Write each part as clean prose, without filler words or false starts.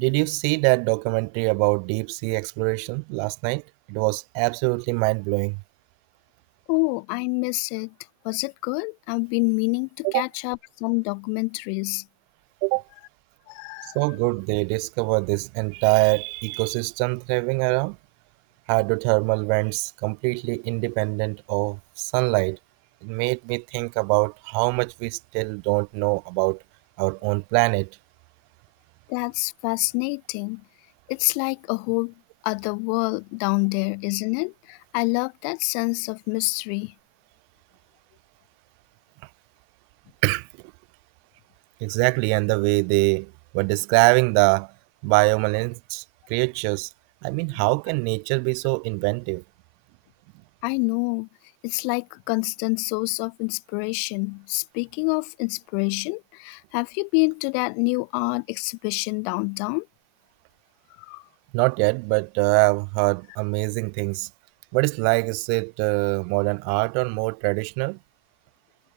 Did you see that documentary about deep sea exploration last night? It was absolutely mind blowing. Oh, I miss it. Was it good? I've been meaning to catch up some documentaries. So good they discovered this entire ecosystem thriving around hydrothermal vents completely independent of sunlight. It made me think about how much we still don't know about our own planet. That's fascinating. It's like a whole other world down there, isn't it? I love that sense of mystery. Exactly, and the way they were describing the biomolens creatures. How can nature be so inventive? I know. It's like a constant source of inspiration. Speaking of inspiration, have you been to that new art exhibition downtown? Not yet, but I've heard amazing things. What is like? Is it modern art or more traditional?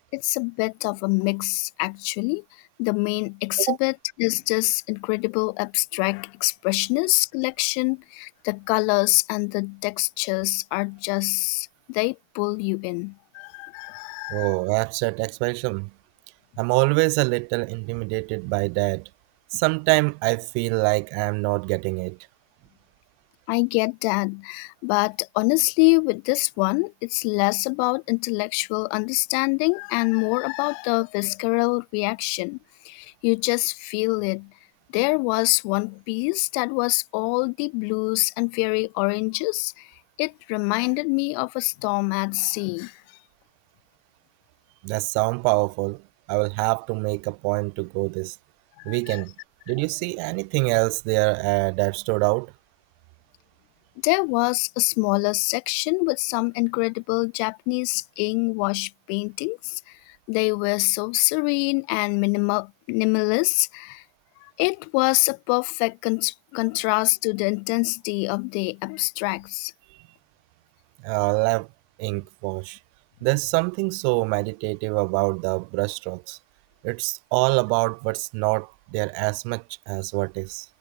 It's a bit of a mix, actually. The main exhibit is this incredible abstract expressionist collection. The colors and the textures are just, they pull you in. Oh, abstract expression. I'm always a little intimidated by that. Sometimes I feel like I am not getting it. I get that, but honestly, with this one, it's less about intellectual understanding and more about the visceral reaction. You just feel it. There was one piece that was all the blues and fairy oranges. It reminded me of a storm at sea. That sound powerful. I will have to make a point to go this weekend. Did you see anything else there that stood out? There was a smaller section with some incredible Japanese ink wash paintings. They were so serene and minimalist. It was a perfect contrast to the intensity of the abstracts. Lab Ink wash. There's something so meditative about the brushstrokes. It's all about what's not there as much as what is.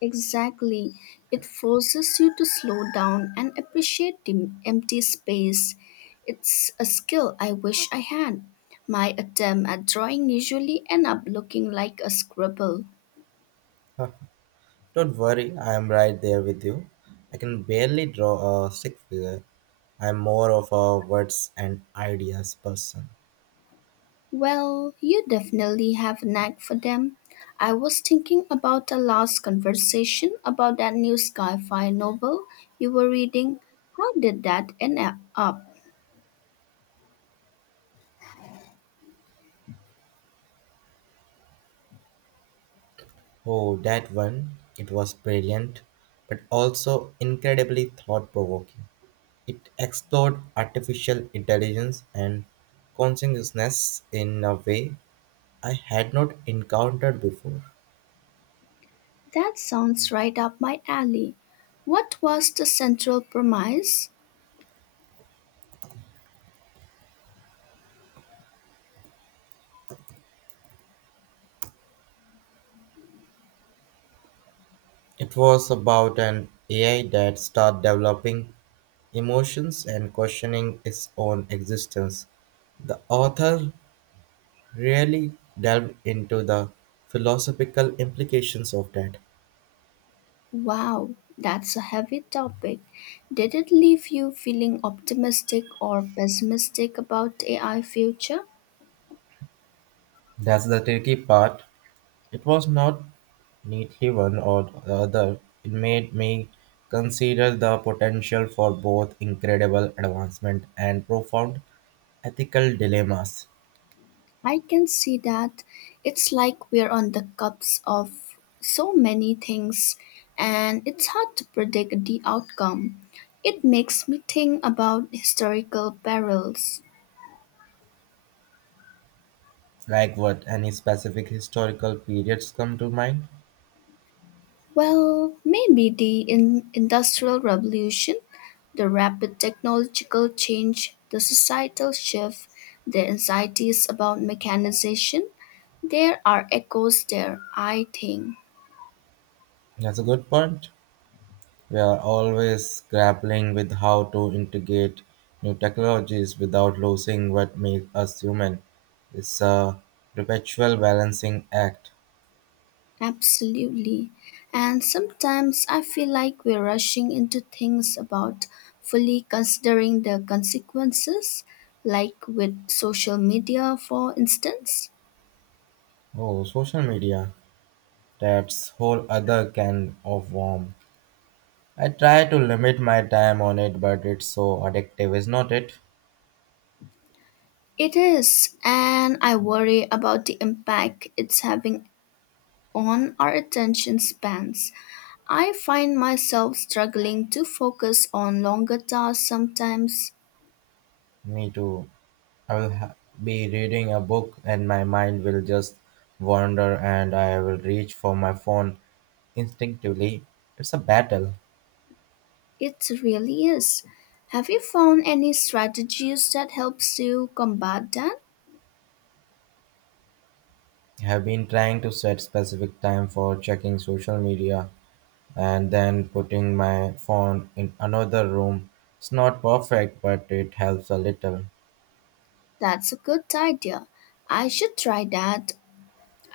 Exactly. It forces you to slow down and appreciate the empty space. It's a skill I wish I had. My attempt at drawing usually end up looking like a scribble. Huh. Don't worry, I am right there with you. I can barely draw a stick figure. I'm more of a words and ideas person. Well, you definitely have a knack for them. I was thinking about the last conversation about that new sci-fi novel you were reading. How did that end up? Oh, that one, it was brilliant, but also incredibly thought provoking. It explored artificial intelligence and consciousness in a way I had not encountered before. That sounds right up my alley. What was the central premise? It was about an AI that started developing emotions and questioning its own existence. The author really delved into the philosophical implications of that. Wow, that's a heavy topic. Did it leave you feeling optimistic or pessimistic about AI future? That's the tricky part. It was not neatly one or the other. It made me consider the potential for both incredible advancement and profound ethical dilemmas. I can see that. It's like we're on the cusp of so many things, and it's hard to predict the outcome. It makes me think about historical perils. Like what, any specific historical periods come to mind? Well, maybe the Industrial Revolution, the rapid technological change, the societal shift, the anxieties about mechanization. There are echoes there, I think. That's a good point. We are always grappling with how to integrate new technologies without losing what makes us human. It's a perpetual balancing act. Absolutely. And sometimes I feel like we're rushing into things about fully considering the consequences, like with social media, for instance. Oh, social media. That's whole other can of worm. I try to limit my time on it, but it's so addictive, is not it? It is, and I worry about the impact it's having on our attention spans. I find myself struggling to focus on longer tasks sometimes. Me too. I will ha- be reading a book and my mind will just wander and I will reach for my phone instinctively. It's a battle. It really is. Have you found any strategies that helps you combat that? I have been trying to set specific time for checking social media and then putting my phone in another room. It's not perfect, but it helps a little. That's a good idea. I should try that.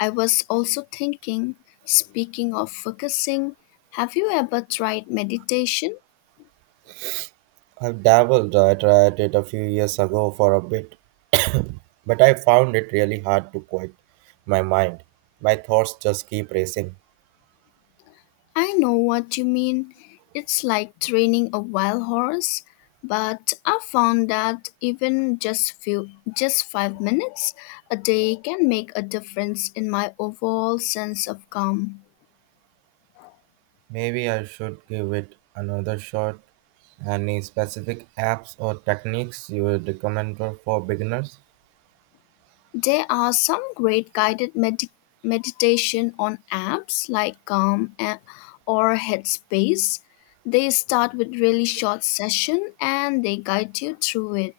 I was also thinking, speaking of focusing, have you ever tried meditation? I've dabbled. I tried it a few years ago for a bit, but I found it really hard to quiet my mind. My thoughts just keep racing. I know what you mean. It's like training a wild horse, but I found that even just 5 minutes a day can make a difference in my overall sense of calm. Maybe I should give it another shot. Any specific apps or techniques you would recommend for beginners? There are some great guided meditation on apps like or Headspace. They start with really short session and they guide you through it.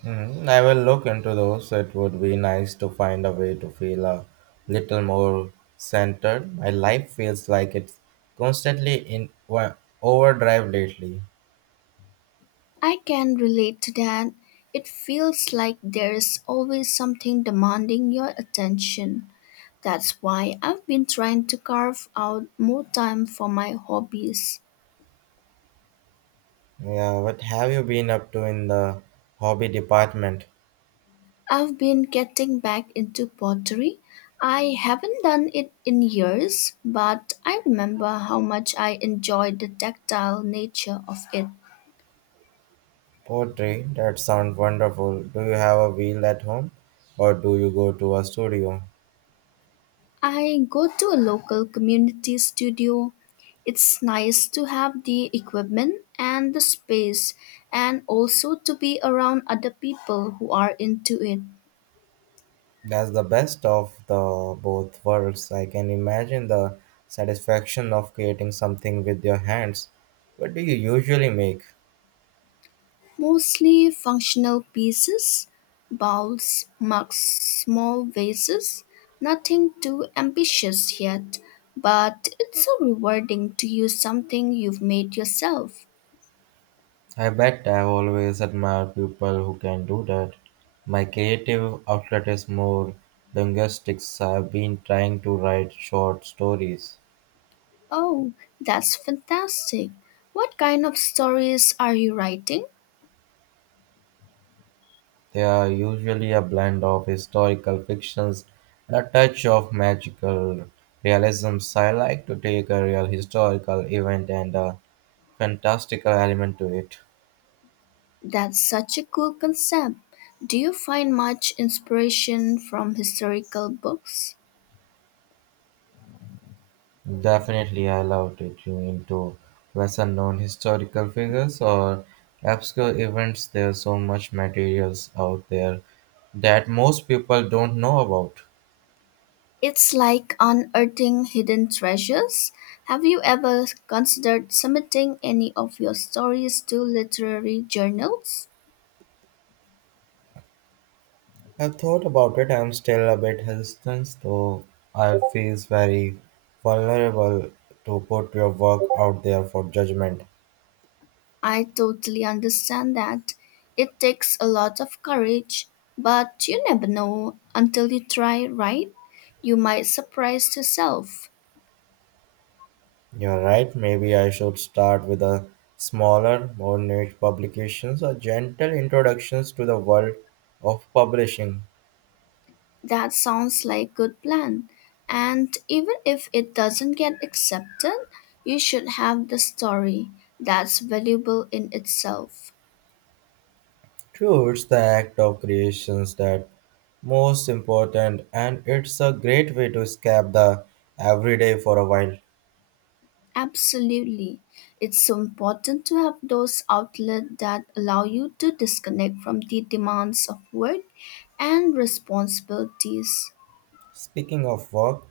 Hmm, I will look into those. It would be nice to find a way to feel a little more centered. My life feels like it's constantly in wa- Overdrive lately. I can relate to that. It feels like there is always something demanding your attention. That's why I've been trying to carve out more time for my hobbies. Yeah, what have you been up to in the hobby department? I've been getting back into pottery. I haven't done it in years, but I remember how much I enjoyed the tactile nature of it. Poetry, that sounds wonderful. Do you have a wheel at home or do you go to a studio? I go to a local community studio. It's nice to have the equipment and the space, and also to be around other people who are into it. That's the best of the both worlds. I can imagine the satisfaction of creating something with your hands. What do you usually make? Mostly functional pieces, bowls, mugs, small vases. Nothing too ambitious yet, but it's so rewarding to use something you've made yourself. I bet I've always admired people who can do that. My creative outlet is more linguistics. I've been trying to write short stories. Oh, that's fantastic. What kind of stories are you writing? They are usually a blend of historical fictions and a touch of magical realism. So I like to take a real historical event and a fantastical element to it. That's such a cool concept. Do you find much inspiration from historical books? Definitely, I loved it. You into lesser known historical figures or obscure events. There's so much materials out there that most people don't know about. It's like unearthing hidden treasures. Have you ever considered submitting any of your stories to literary journals? I've thought about it. I'm still a bit hesitant, though. I feel very vulnerable to put your work out there for judgment. I totally understand that. It takes a lot of courage, but you never know until you try, right? You might surprise yourself. You're right. Maybe I should start with a smaller, more niche publications or gentle introductions to the world of publishing. That sounds like good plan. And even if it doesn't get accepted, you should have the story. That's valuable in itself. True, it's the act of creations that most important, and it's a great way to escape the everyday for a while. Absolutely. It's so important to have those outlets that allow you to disconnect from the demands of work and responsibilities. Speaking of work,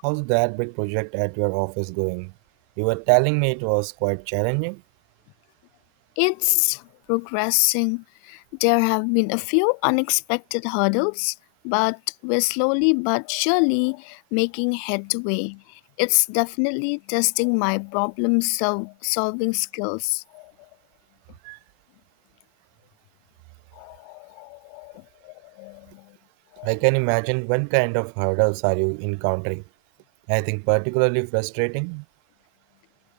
how's that big project at your office going? You were telling me it was quite challenging. It's progressing. There have been a few unexpected hurdles, but we're slowly but surely making headway. It's definitely testing my problem solving skills. I can imagine, what kind of hurdles are you encountering? Anything particularly frustrating?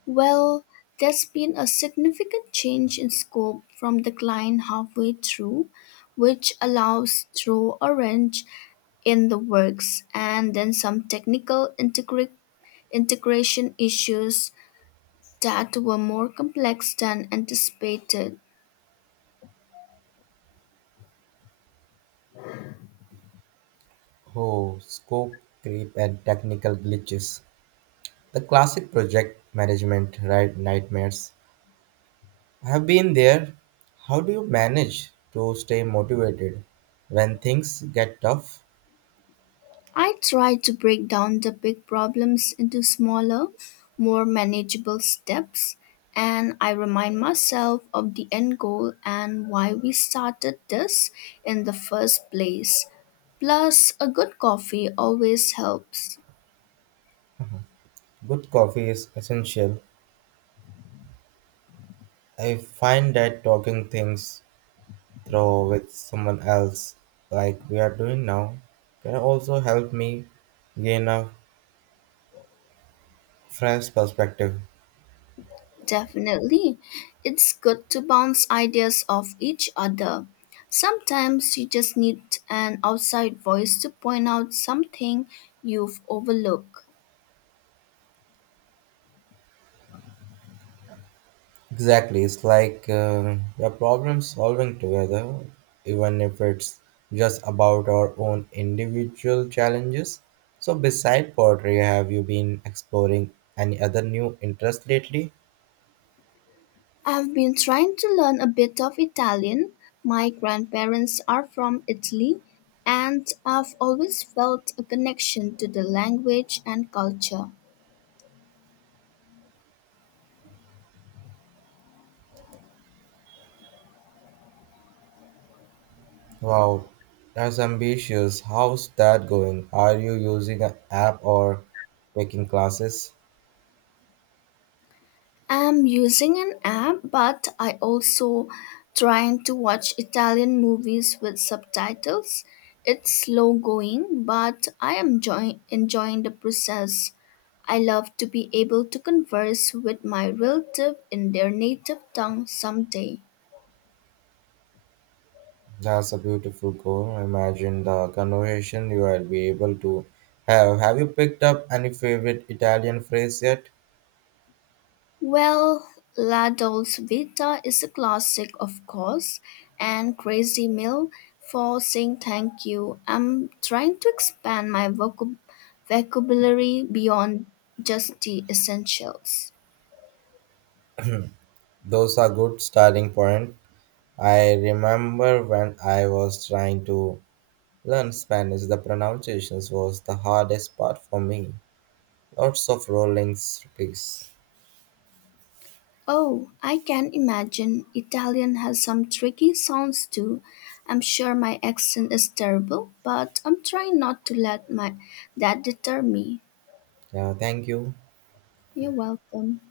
Well, there's been a significant change in scope from the client halfway through, which allows throw a wrench in the works, and then some technical integration issues that were more complex than anticipated. Oh, scope creep and technical glitches. The classic project management right nightmares. I have been there. How do you manage to stay motivated when things get tough? I try to break down the big problems into smaller, more manageable steps, and I remind myself of the end goal and why we started this in the first place. Plus, a good coffee always helps. Good coffee is essential. I find that talking things through with someone else, like we are doing now, can also help me gain a fresh perspective. Definitely. It's good to bounce ideas off each other. Sometimes you just need an outside voice to point out something you've overlooked. Exactly, it's like we are problem solving together, even if it's just about our own individual challenges. So, beside pottery, have you been exploring any other new interest lately? I've been trying to learn a bit of Italian. My grandparents are from Italy, and I've always felt a connection to the language and culture. Wow, that's ambitious. How's that going? Are you using an app or taking classes? I'm using an app, but I also trying to watch Italian movies with subtitles. It's slow going, but I am enjoying the process. I love to be able to converse with my relative in their native tongue someday. That's a beautiful goal. Imagine the conversation you will be able to have. Have you picked up any favorite Italian phrase yet? Well, La Dolce Vita is a classic, of course, and Crazy Mill for saying thank you. I'm trying to expand my vocabulary beyond just the essentials. Those are good starting point. I remember when I was trying to learn Spanish, the pronunciations was the hardest part for me. Lots of rolling space. Oh, I can imagine Italian has some tricky sounds too. I'm sure my accent is terrible, but I'm trying not to let my that deter me. Yeah, thank you. You're welcome.